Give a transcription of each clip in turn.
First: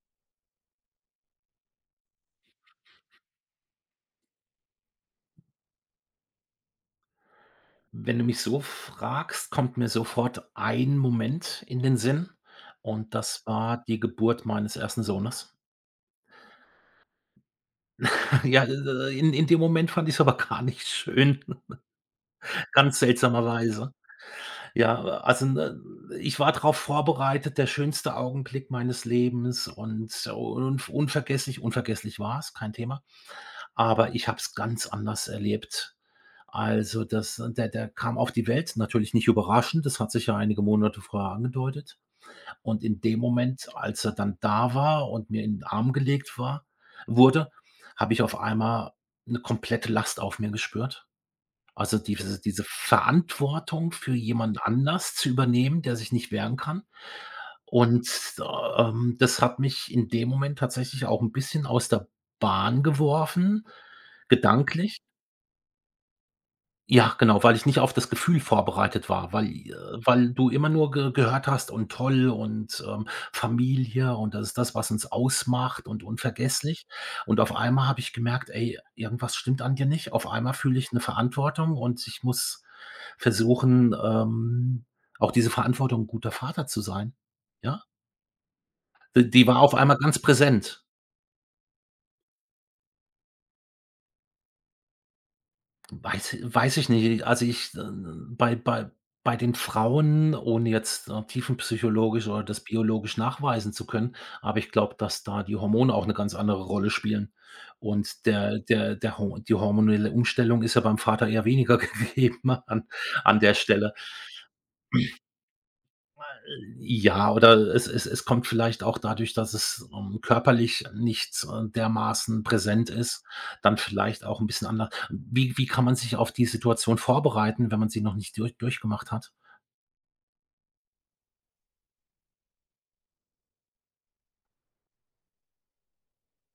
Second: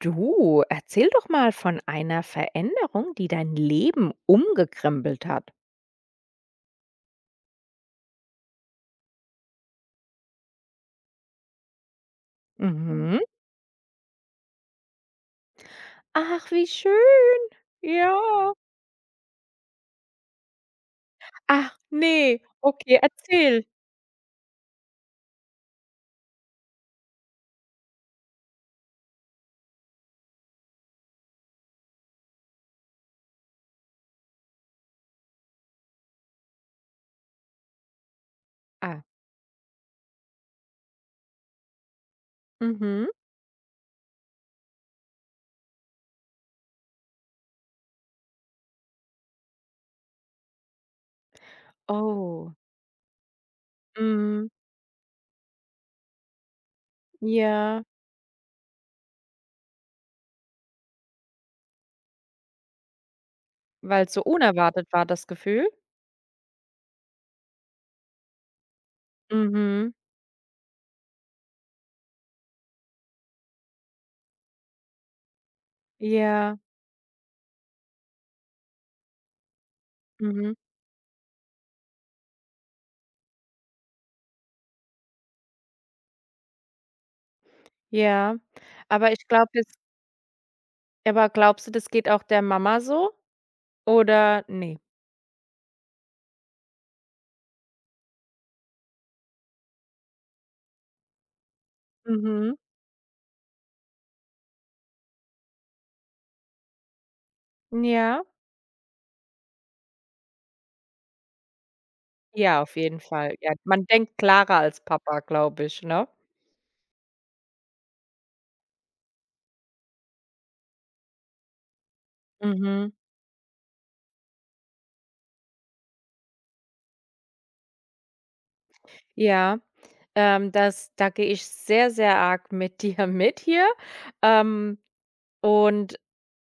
Du, erzähl doch mal von einer Veränderung, die dein Leben umgekrempelt hat. Wenn du mich so fragst, kommt mir sofort ein Moment in den Sinn und Mhm. das war die Geburt meines ersten Sohnes. Ach, wie schön. Ja. Ja, in dem Moment fand ich es aber gar nicht schön, Ach, nee, ganz okay, erzähl. seltsamerweise. Ja, also, ne, ich war darauf vorbereitet, der schönste Augenblick meines Lebens und so unvergesslich war es, kein Thema, aber ich habe es ganz anders erlebt. Also, das der der kam auf die Welt, Ah. natürlich nicht überraschend, das hat sich ja einige Monate vorher angedeutet. Und in Mhm. dem Moment, als er dann da war und mir in den Arm gelegt war wurde, habe ich auf einmal 'ne komplette Last auf mir gespürt. Also, diese Oh. diese Verantwortung für Mhm. jemand anders zu übernehmen, der sich nicht wehren kann. Ja. Und, das hat mich in dem Moment tatsächlich auch 'n bisschen aus der Bahn geworfen, Weil's so unerwartet gedanklich. war, das Gefühl? Ja, genau, weil ich nicht auf das Gefühl vorbereitet war, weil äh, Mhm. weil du immer nur ge gehört hast und toll und, Familie und das ist das, was uns ausmacht und Ja. unvergesslich. Und auf einmal habe ich gemerkt: „Ey, irgendwas stimmt an dir nicht." Auf einmal Mhm. fühle ich eine Verantwortung und ich muss versuchen, auch diese Verantwortung 'n guter Vater zu sein, ja? Ja. Aber ich D die glaube, war das auf einmal ganz präsent. aber glaubst du, das geht auch der Mama so oder nee? Weiß ich nicht. Also, bei bei bei den Frauen, ohne jetzt, tiefenpsychologisch oder Mhm. das biologisch nachweisen zu können, aber ich glaube, dass da die Hormone auch eine ganz andere Rolle spielen. Und Ja. der der der Ho die hormonelle Umstellung ist ja beim Vater eher weniger gegeben Ja, auf an jeden Fall. an der Ja, man Stelle. denkt klarer als Papa, glaube ich, ne? Ja, oder es kommt vielleicht auch dadurch, dass es, körperlich nicht, dermaßen präsent Mhm. ist, dann vielleicht auch ein bisschen anders. Wie kann man sich auf die Situation vorbereiten, wenn man sie noch nicht durchgemacht hat? Ja, das da gehe ich sehr, sehr arg mit dir mit hier. Ähm, und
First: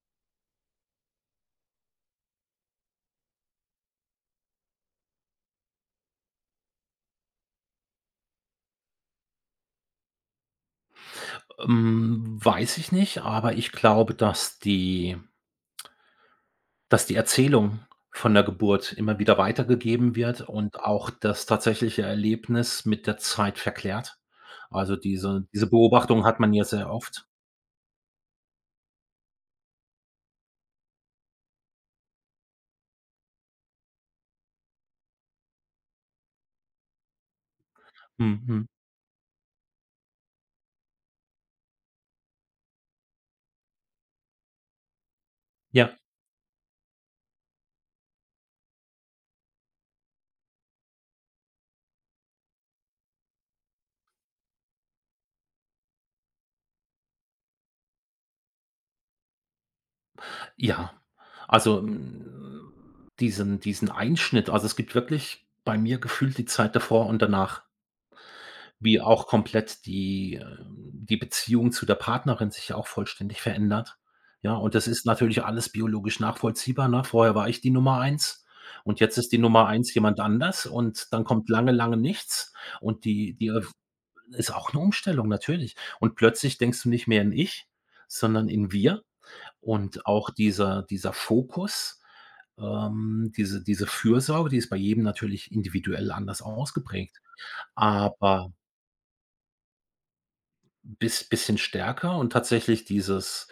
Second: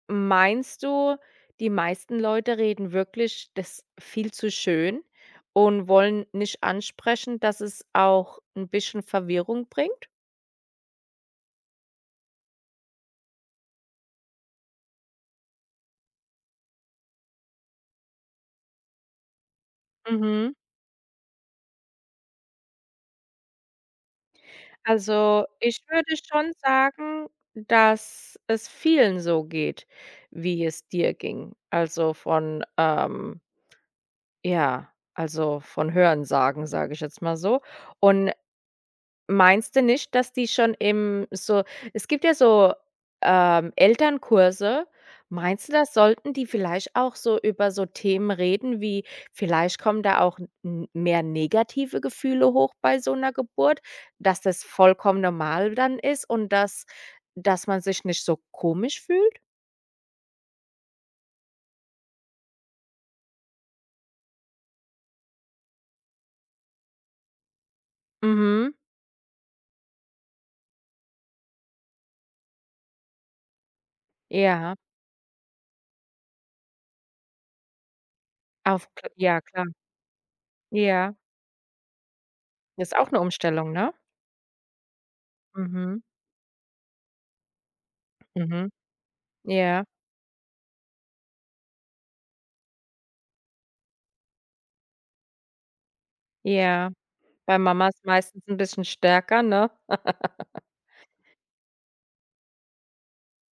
meinst du, die meisten Leute reden wirklich das viel zu schön und wollen nicht ansprechen, dass es auch ein bisschen Verwirrung bringt? Hm, weiß ich nicht, aber ich glaube, dass die Erzählung von der Geburt immer wieder weitergegeben wird Mhm. und auch das tatsächliche Erlebnis mit der Zeit verklärt. Also, Also, diese ich würde Beobachtung hat man schon ja sehr oft. sagen, dass es vielen so geht, wie es dir ging. Also, ja, also, von Hörensagen, sage ich jetzt mal so. Und Mhm, mhm. meinst du nicht, dass die schon im so es gibt ja so, Elternkurse. Meinst du, da Ja. sollten die vielleicht auch so über so Themen reden wie vielleicht kommen da auch n mehr negative Gefühle hoch bei so 'ner Geburt, dass das vollkommen normal dann ist und dass dass man sich nicht so komisch fühlt? Ja, also, diesen Einschnitt also, es gibt wirklich bei mir gefühlt die Zeit davor und danach, Mhm, wie auch komplett die Beziehung zu der Partnerin sich ja auch vollständig verändert. Ja, und ja, das ist natürlich alles biologisch nachvollziehbar, ne? Vorher war ich die Nummer eins auf und k jetzt ist die ja klar. Nummer eins jemand anders und Ja, dann kommt lange, lange nichts ist und auch 'ne die Umstellung, ne? ist auch eine Umstellung, natürlich. Mhm, Und plötzlich denkst du nicht mehr in „ich", sondern mhm, in „wir". ja, Und auch dieser Fokus, diese Fürsorge, die ist bei jedem natürlich individuell anders ja. ausgeprägt, Bei Mama ist meistens aber 'n bisschen stärker, ne? bisschen stärker und tatsächlich dieses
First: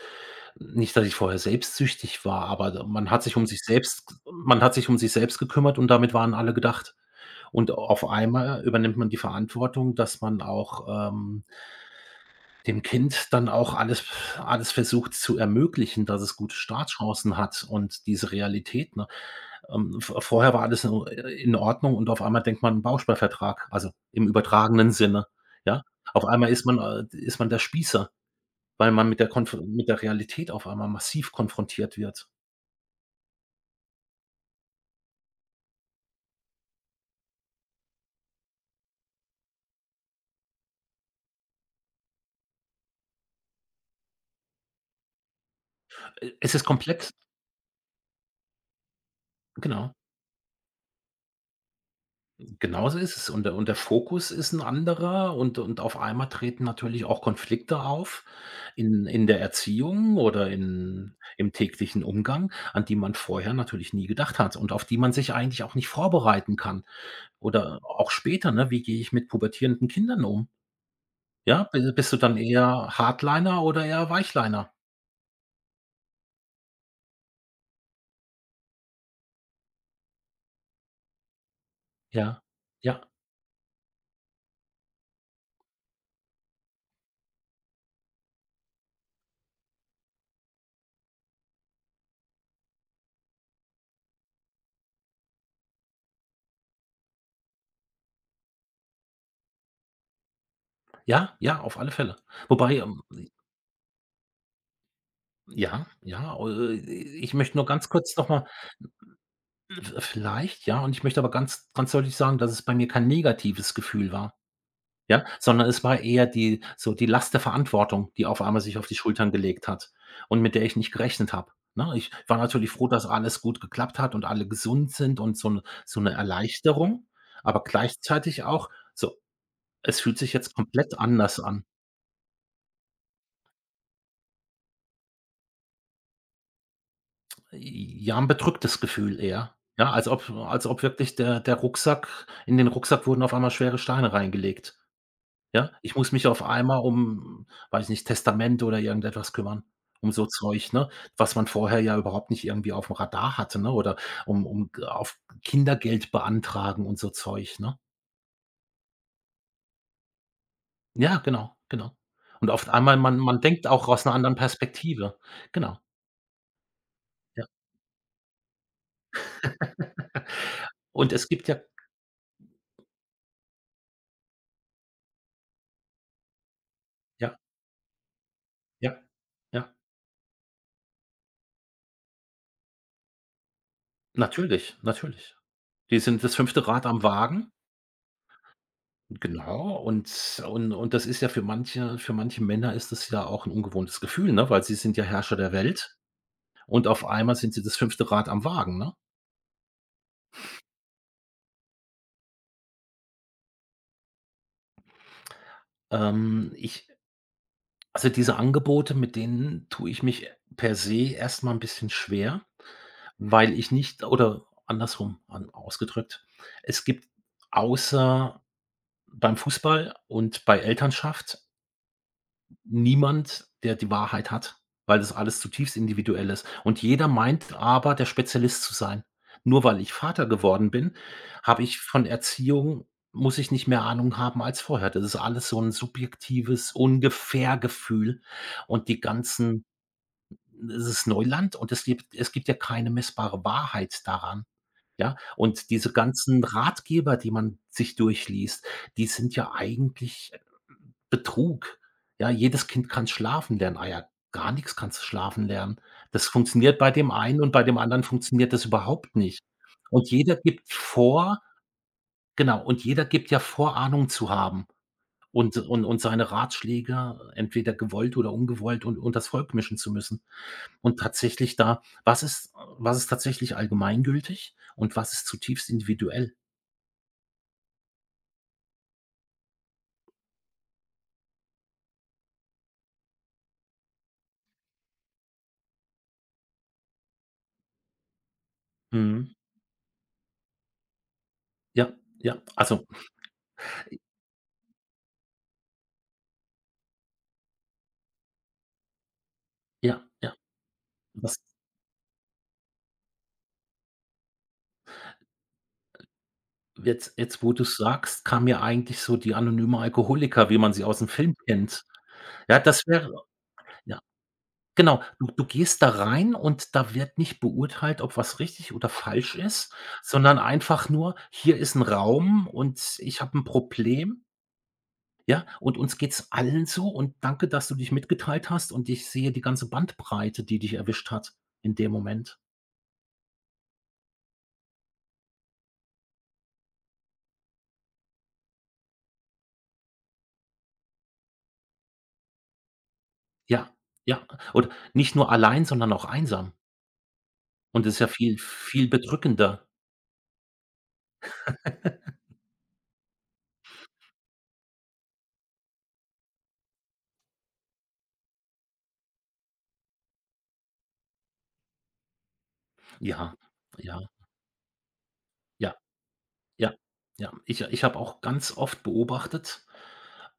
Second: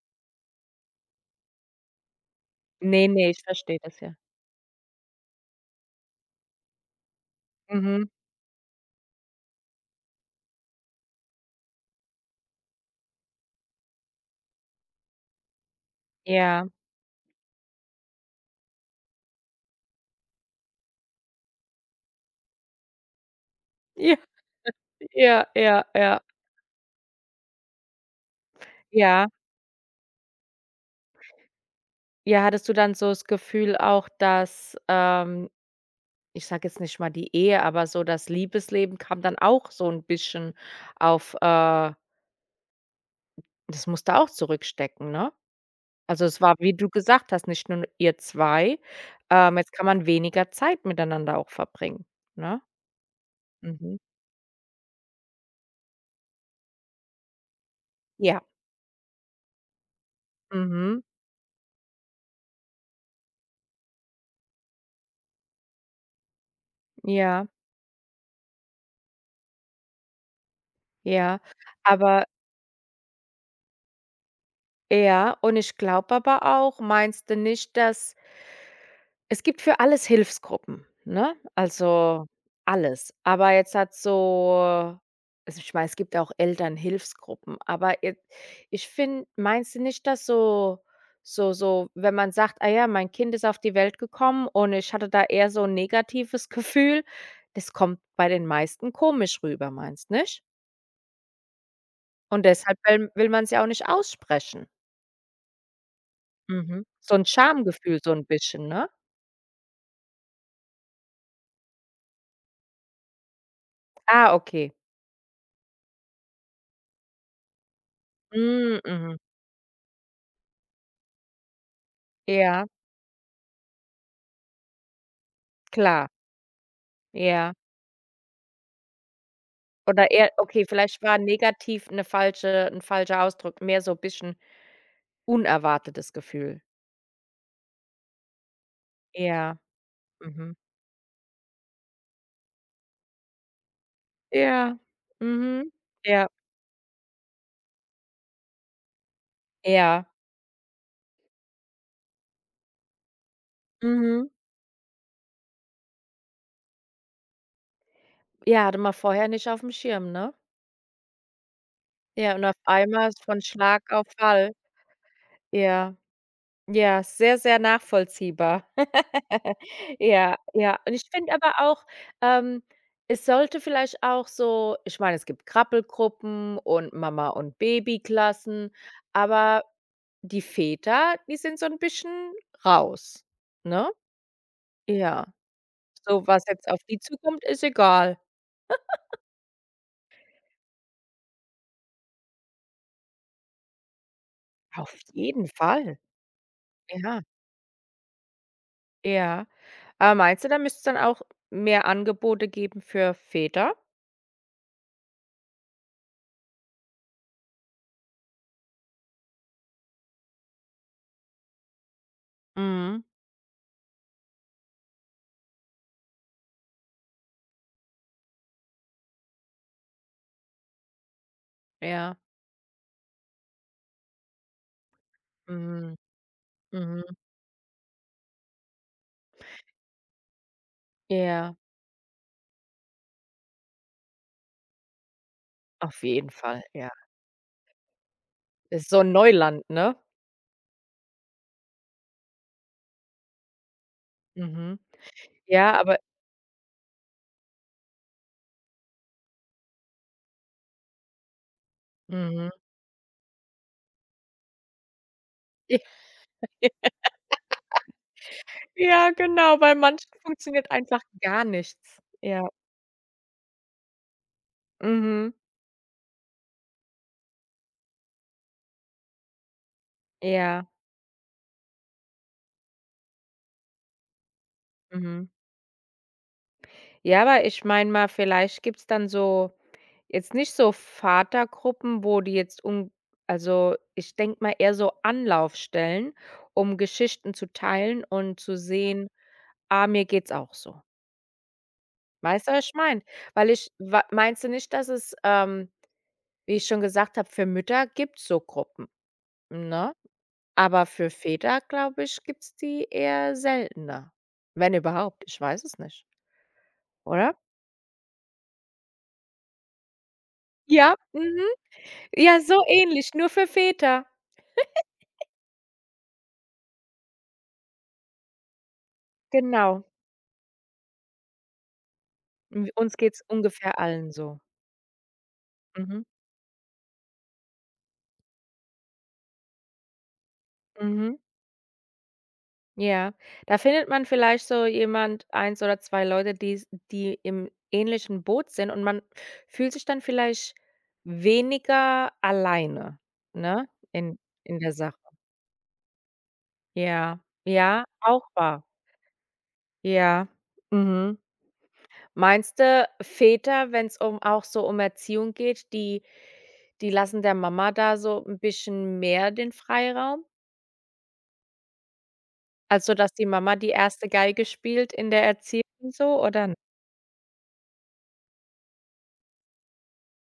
nicht, dass ich vorher selbstsüchtig war, aber d Ne, ne, ich verstehe das, ja. man hat sich um sich selbst gekümmert und damit waren alle gedacht. Und auf Mhm. einmal übernimmt man die Verantwortung, dass man auch, dem Kind dann auch alles versucht zu ermöglichen, dass es gute Ja. Startchancen hat und diese Realität, ne? V vorher war alles in Ordnung und auf einmal denkt man 'n Bausparvertrag, also Ja, im übertragenen Sinne, ja, ja, ja? ja. Auf einmal ist man der Spießer, weil man mit der Ja. konf mit der Realität auf einmal massiv konfrontiert wird. Ja, hattest du dann so das Gefühl auch, dass, ich sage jetzt nicht mal die Ehe, aber so das Liebesleben kam dann auch so 'n bisschen auf, das musst du auch zurückstecken, ne? Also, es Es war, ist wie du komplett gesagt hast, nicht nur ihr 2. Jetzt kann genau, man weniger Zeit miteinander auch verbringen, ne? genauso ist es und der Mhm. Fokus ist ein anderer und auf einmal treten natürlich auch Konflikte auf Ja. in der Erziehung oder Mhm. in im täglichen Umgang, an die man vorher natürlich nie gedacht hat und auf die man sich eigentlich auch nicht vorbereiten kann. Ja, Oder auch später, ne? Wie gehe ich mit pubertierenden Kindern um? ja. Ja, bi bist du Aber dann eher Hardliner oder eher Weichliner? ja, und ich glaube aber auch, meinst du nicht, dass es gibt für alles Hilfsgruppen, ne? Also, Ja, ja, alles. Aber jetzt hat so also, ich meine, es gibt auch Elternhilfsgruppen, aber jet ich finde meinst du nicht, dass so so so wenn man sagt: „Ah ja, mein Kind ist auf die Welt gekommen und ich hatte da eher so ein negatives Gefühl“, das kommt bei den meisten komisch rüber, meinst nicht? ja, ja, auf alle Fälle. Und Wobei, deshalb will man es ja auch nicht aussprechen. ja, ja, Mhm. So 'n ich möchte nur ganz Schamgefühl so kurz 'n noch mal bisschen, ne? vielleicht, ja, und ich möchte aber ganz ganz deutlich sagen, dass es bei mir kein negatives Gefühl Ah, war. okay. Ja, sondern es war eher die so die Last der Verantwortung, die auf einmal sich Hm, auf die mhm. Schultern gelegt hat und mit der ich nicht gerechnet habe, ne? Ich war Ja, natürlich froh, dass alles gut geklappt hat und alle gesund sind und so 'n so klar, 'ne Erleichterung, ja. aber gleichzeitig auch so: „Es Oder fühlt eher sich jetzt okay, komplett vielleicht war anders an." negativ 'ne falsche 'n falscher Ausdruck, mehr so bisschen unerwartetes Gefühl. Ja, 'n bedrücktes Gefühl eher, Ja, ja, als ob mhm. als ob wirklich der der Rucksack in den Rucksack wurden auf einmal schwere Steine reingelegt. Ja, Ja, mhm. ich muss mich Ja, auf einmal um, weiß nicht, Testament oder irgendetwas kümmern, ja, um so Zeug, ne? Was man vorher ja überhaupt nicht irgendwie aufm Radar hatte, ne? Oder mhm. um um g auf Kindergeld beantragen und so Zeug, ne? Ja, hatte man vorher nicht aufm Schirm, ne? Ja, genau, genau. Ja, und Und auf auf einmal einmal man ist man von denkt auch Schlag aus auf 'ner anderen Fall. Perspektive. Genau, Ja. Ja, sehr, ja. sehr nachvollziehbar. Ja, ja. Und ich Und es finde gibt aber ja auch, ähm, es sollte vielleicht auch so ich meine, es gibt Krabbelgruppen und Mama ja, und Babyklassen, ja, aber ja, die Väter, die sind so ein bisschen raus, ne? natürlich, Ja. natürlich. Die sind So, das was fünfte jetzt auf Rad die am zukommt, Wagen. ist egal. Genau, und und das ist ja für manche Männer ist das ja auch ein ungewohntes Gefühl, ne, weil sie sind Auf ja Herrscher jeden der Welt Fall. und auf Ja, einmal sind sie das fünfte Rad am Wagen, ne? ja. Aber meinst du, da müsst's dann auch mehr Angebote geben für Väter? Ich also, diese Angebote, mit denen tue ich mich per se erst mal 'n bisschen schwer, Mhm. weil ich nicht oder andersrum an ausgedrückt, es gibt außer beim Fußball und bei Elternschaft Ja. niemand, der die Wahrheit hat, weil das alles zutiefst Mhm. individuell ist. Und jeder Mhm. meint aber, der Spezialist zu sein. Nur weil ich Vater geworden bin, Ja, habe ich von Erziehung muss ich nicht mehr Ahnung haben als vorher. Das ist alles so 'n auf jeden Fall, subjektives ja. Ungefährgefühl. und Ist die so 'n ganzen Neuland, ne? es ist Neuland und es gibt ja keine messbare Wahrheit daran, Mhm. ja? Und Ja, diese aber ganzen Ratgeber, die man sich durchliest, die sind ja eigentlich Betrug. Ja, mhm. jedes Kind kann schlafen lernen. Ah ja, gar nichts kannst du schlafen lernen. J Das funktioniert bei dem einen und bei dem anderen funktioniert das ja, überhaupt nicht. genau, bei Und manchen jeder gibt funktioniert einfach vor gar nichts. Ja, genau, und jeder gibt ja vor, Ahnung zu haben mhm, und und seine Ratschläge entweder gewollt oder ungewollt und unters Volk mischen zu müssen. ja, Und tatsächlich da was ist tatsächlich allgemeingültig und was ist mhm. zutiefst individuell? Ja, aber ich meine mal, vielleicht gibt's dann so jetzt nicht so Vatergruppen, wo die jetzt um also, ich denke mal eher so Anlaufstellen, um Geschichten zu teilen und zu sehen: Mhm. „Ah, mir geht's auch so.“ Ja, ja, Weißt du, was ich also meine? Weil ich wa meinst du nicht, dass es, wie ich schon gesagt habe, für Mütter gibt's so Gruppen, ne? ja, ja. Aber für Was Väter, glaube ich, gibt's die eher seltener. Wenn überhaupt, ich weiß es nicht, Jetzt oder? jetzt, wo du sagst, kam mir eigentlich so die anonyme Alkoholiker, wie man sie Ja, aus dem Film mhm. kennt. Ja, Ja, so das ähnlich, wäre nur für ja, Väter. genau. Du gehst da rein und da wird nicht beurteilt, ob was richtig oder falsch ist, Genau. sondern einfach nur: „Hier ist ein Raum W und uns ich geht's habe ein ungefähr allen Problem, so. ja, und uns Mhm, geht's allen so und danke, dass du dich mitgeteilt hast und ich sehe die ganze Bandbreite, die dich erwischt mhm, hat in dem Moment." ja. Da findet man vielleicht so jemand eins oder 2 Leute, die's die im ähnlichen Boot sind und man fühlt sich dann vielleicht weniger alleine, ne, Ja, ja. in Und der Sache. nicht nur allein, sondern auch einsam. Ja, ja, Und das ist ja auch viel wahr. viel bedrückender. Ja, mhm. Meinst du, Väter, wenn es um auch so um Erziehung geht, die die lassen der Mama da so ein bisschen mehr den Freiraum? Also, dass die Ja, Mama die ja, erste Geige spielt in der Erziehung ja, so oder n ja, ja. Ich habe auch ganz oft beobachtet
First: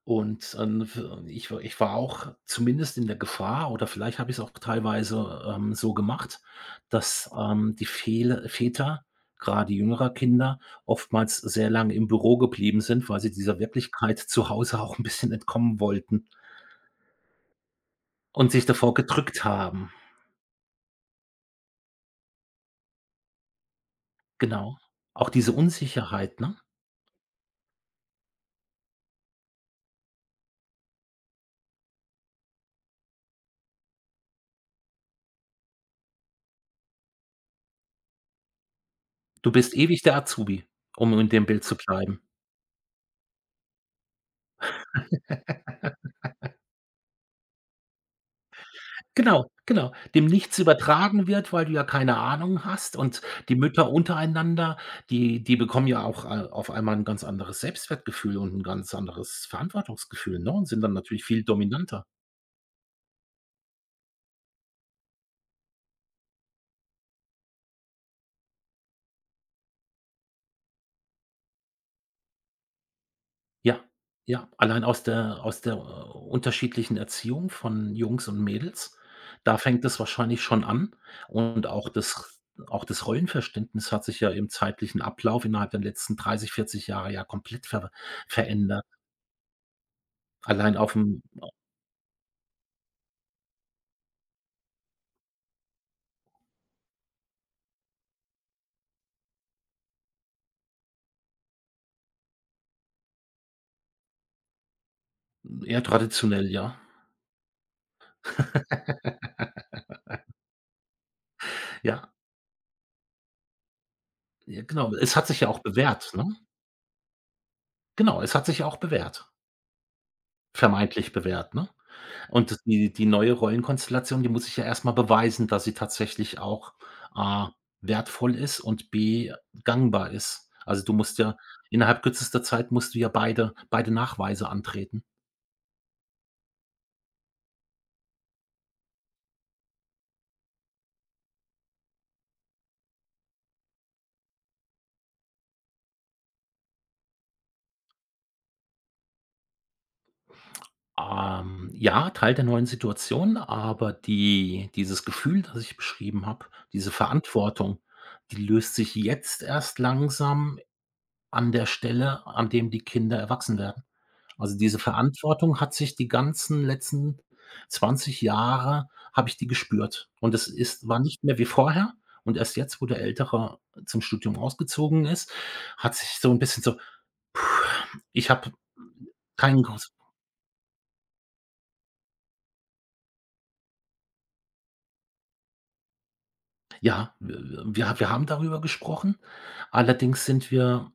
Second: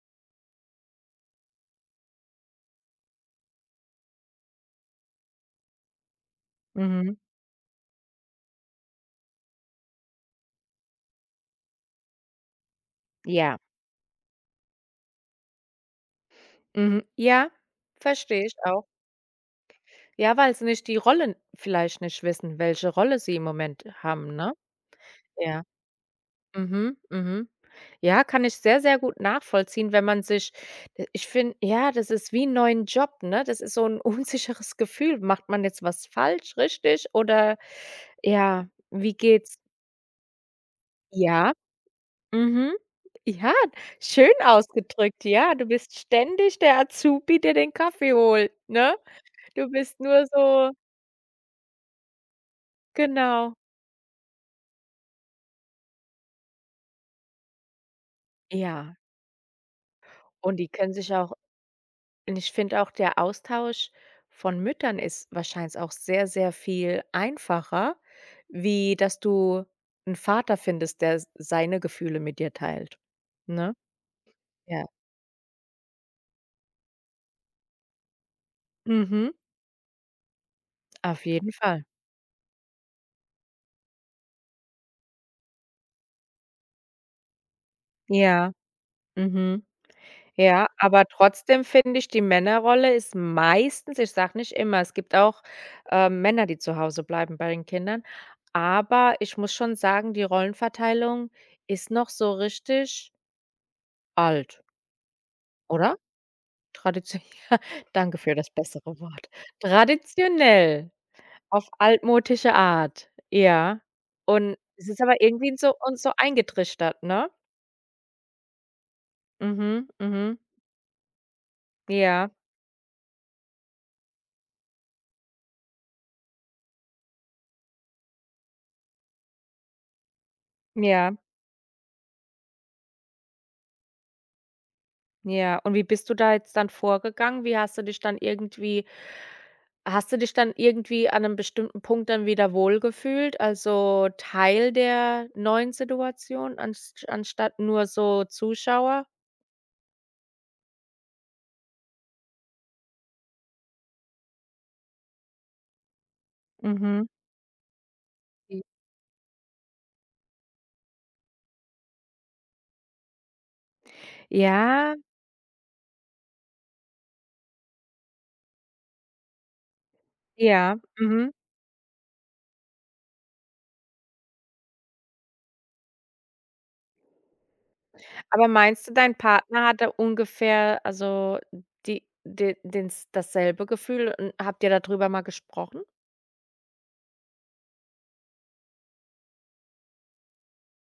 und, w ich war auch zumindest in der Gefahr oder vielleicht habe ich's auch teilweise, so gemacht, mhm. dass, die Fehl Väter, gerade jüngerer Kinder, oftmals sehr lange im Büro geblieben sind, weil sie Ja. dieser Wirklichkeit zu Hause auch ein bisschen entkommen wollten Mhm. Ja, verstehe und ich sich auch. davor gedrückt haben. Ja, weil sie nicht die Rollen vielleicht nicht wissen, welche Rolle sie im Moment haben, ne? Genau. Auch diese Ja. Unsicherheit, ne? Mhm, mhm. Ja, kann ich sehr, sehr gut nachvollziehen, wenn man sich ich finde, ja, das ist wie 'n neuen Job, ne? Das ist so ein unsicheres Gefühl. Macht man jetzt was falsch, richtig oder ja, wie Du geht's bist ewig der Azubi, um in dem ja, Bild zu bleiben. mhm. Ja, schön ausgedrückt. Ja, du bist ständig der Azubi, der den Kaffee holt, ne? Genau, Du genau, bist dem nur nichts so übertragen wird, weil du ja keine Ahnung hast und genau. die Mütter untereinander, die die bekommen ja auch a auf einmal ein ganz anderes Selbstwertgefühl und ein ganz Ja, anderes Verantwortungsgefühl, ne, und und die sind dann können sich natürlich auch viel dominanter. und ich finde auch, der Austausch von Müttern ist wahrscheinlich auch sehr, sehr viel einfacher, wie dass du einen Vater findest, der s seine Gefühle mit dir teilt, ne? Ja, ja, allein Ja. aus der unterschiedlichen Erziehung von Jungs und Mädels, Mhm. da fängt es wahrscheinlich schon an Auf jeden und Fall. auch das Rollenverständnis hat sich ja im zeitlichen Ablauf innerhalb der letzten 30, 40 Jahre ja komplett ver Ja. verändert. Mhm. Ja, Allein aber aufm trotzdem finde ich, die Männerrolle ist meistens ich sage nicht immer, es gibt auch, Männer, die zu Hause bleiben bei den Kindern, aber ich muss schon sagen, die Rollenverteilung ist noch so richtig alt, Eher oder? traditionell, ja. Traditio ja, danke für das bessere Wort. Traditionell, auf Ja, altmodische Art, ja. Und ja, es genau. ist Es aber hat sich ja irgendwie auch so uns so bewährt, ne? eingetrichtert, ne? Genau, es hat sich ja auch bewährt, Mhm, mhm. vermeintlich bewährt, ne? Ja, Und das die neue Rollenkonstellation, die muss ich ja erst mal beweisen, dass sie tatsächlich auch A, wertvoll ist und B, gangbar ist. Also, du ja, musst ja innerhalb kürzester Zeit musst du ja beide Nachweise antreten. ja. Und wie bist du da jetzt dann vorgegangen? Wie hast du dich dann irgendwie hast du dich dann irgendwie an einem bestimmten Punkt dann wieder wohlgefühlt, also Teil der neuen Situation ans anstatt nur so Zuschauer? Ja, Teil der neuen Situation, aber dieses Gefühl, das ich beschrieben habe, diese Mhm. Verantwortung, die löst sich jetzt erst langsam an der Stelle, an dem die Kinder erwachsen werden. Also, diese Ja, Verantwortung hat sich die ganzen letzten 20 Jahre habe ich die gespürt. Und es ja, ist war nicht mhm. mehr wie vorher und erst jetzt, wo der Ältere zum Studium ausgezogen ist, hat sich so 'n bisschen so ich Aber habe meinst du, dein keinen Partner groß hatte ungefähr, also, die de dens dasselbe Gefühl? Und habt ihr darüber mal gesprochen? ja, w wir wir haben darüber gesprochen. Allerdings sind wir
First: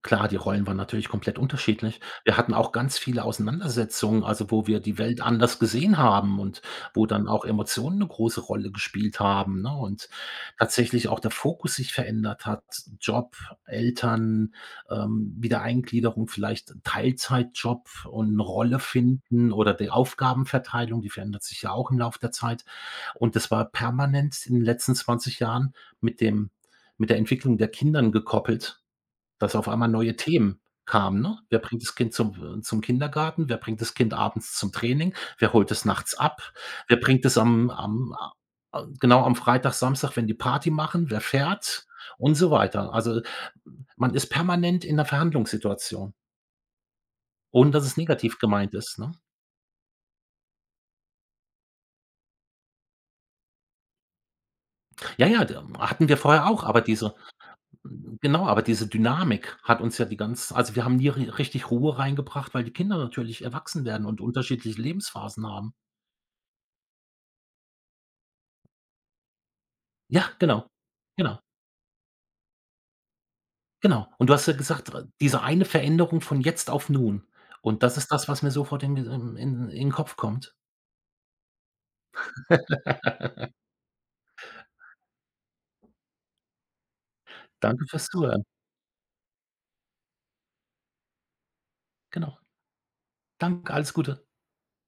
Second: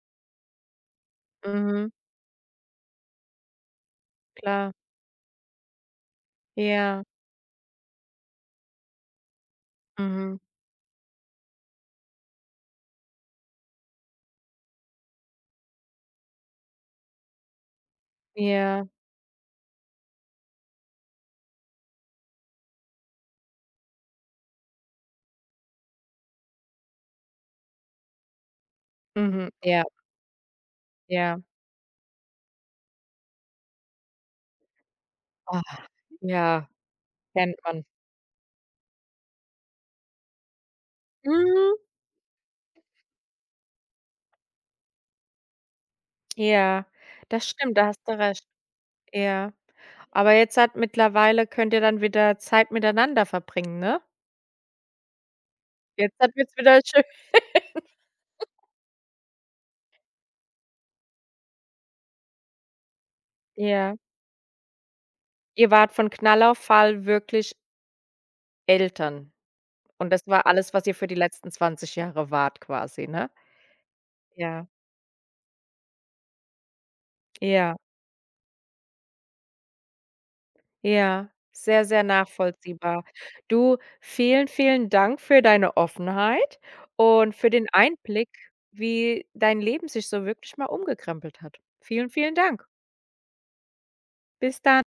Klar, die Rollen waren natürlich komplett Mhm, unterschiedlich. Wir hatten auch ganz viele Auseinandersetzungen, also wo klar. wir die Welt anders gesehen haben und Ja. wo dann auch Emotionen eine große Rolle gespielt haben, ne, und Mhm. tatsächlich auch der Fokus sich verändert hat. Job, Eltern, Wiedereingliederung, vielleicht Teilzeitjob und 'ne Rolle Ja. finden oder die Aufgabenverteilung, die verändert sich ja auch im Laufe der Zeit. Und das war permanent in den letzten 20 Jahren mit dem mit der Entwicklung der Kindern gekoppelt. Mhm. Dass auf Ja, einmal neue Themen kamen, ne? ja. Wer bringt das Kind zum Kindergarten? Wer bringt das Kind abends zum Training? Wer Ah, holt es nachts ab? ja, Wer bringt es kennt am man. am a genau, am Freitag, Samstag, wenn die Party machen? Wer Mhm. fährt? Und so weiter. Also, man ist permanent in der Verhandlungssituation, Ja, das ohne stimmt, dass da es hast du negativ recht. gemeint ist, ne? Ja. Aber jetzt hat mittlerweile könnt ihr dann wieder Zeit miteinander verbringen, ne? Ja, ja, d hatten wir Jetzt hat vorher wird's auch, aber wieder schön. diese genau, aber diese Dynamik hat uns ja die ganz also, wir haben nie ri richtig Ruhe reingebracht, weil die Kinder natürlich erwachsen Ja. werden und unterschiedliche Lebensphasen Ihr haben. wart von Knall auf Fall wirklich Eltern. Und Ja, das war genau. alles, was ihr für die Genau, letzten 20 Jahre wart quasi, ne? genau. Und du hast ja Ja, gesagt, diese eine Veränderung von jetzt auf nun. ja, Und das ist das, was mir sofort in Kopf kommt. ja, sehr, sehr nachvollziehbar. Du, vielen, vielen Dank für deine Offenheit und für den Danke fürs Einblick, Zuhören. wie dein Leben sich so wirklich mal umgekrempelt hat. Vielen, vielen Genau. Dank. Danke, alles Gute. Bis dann.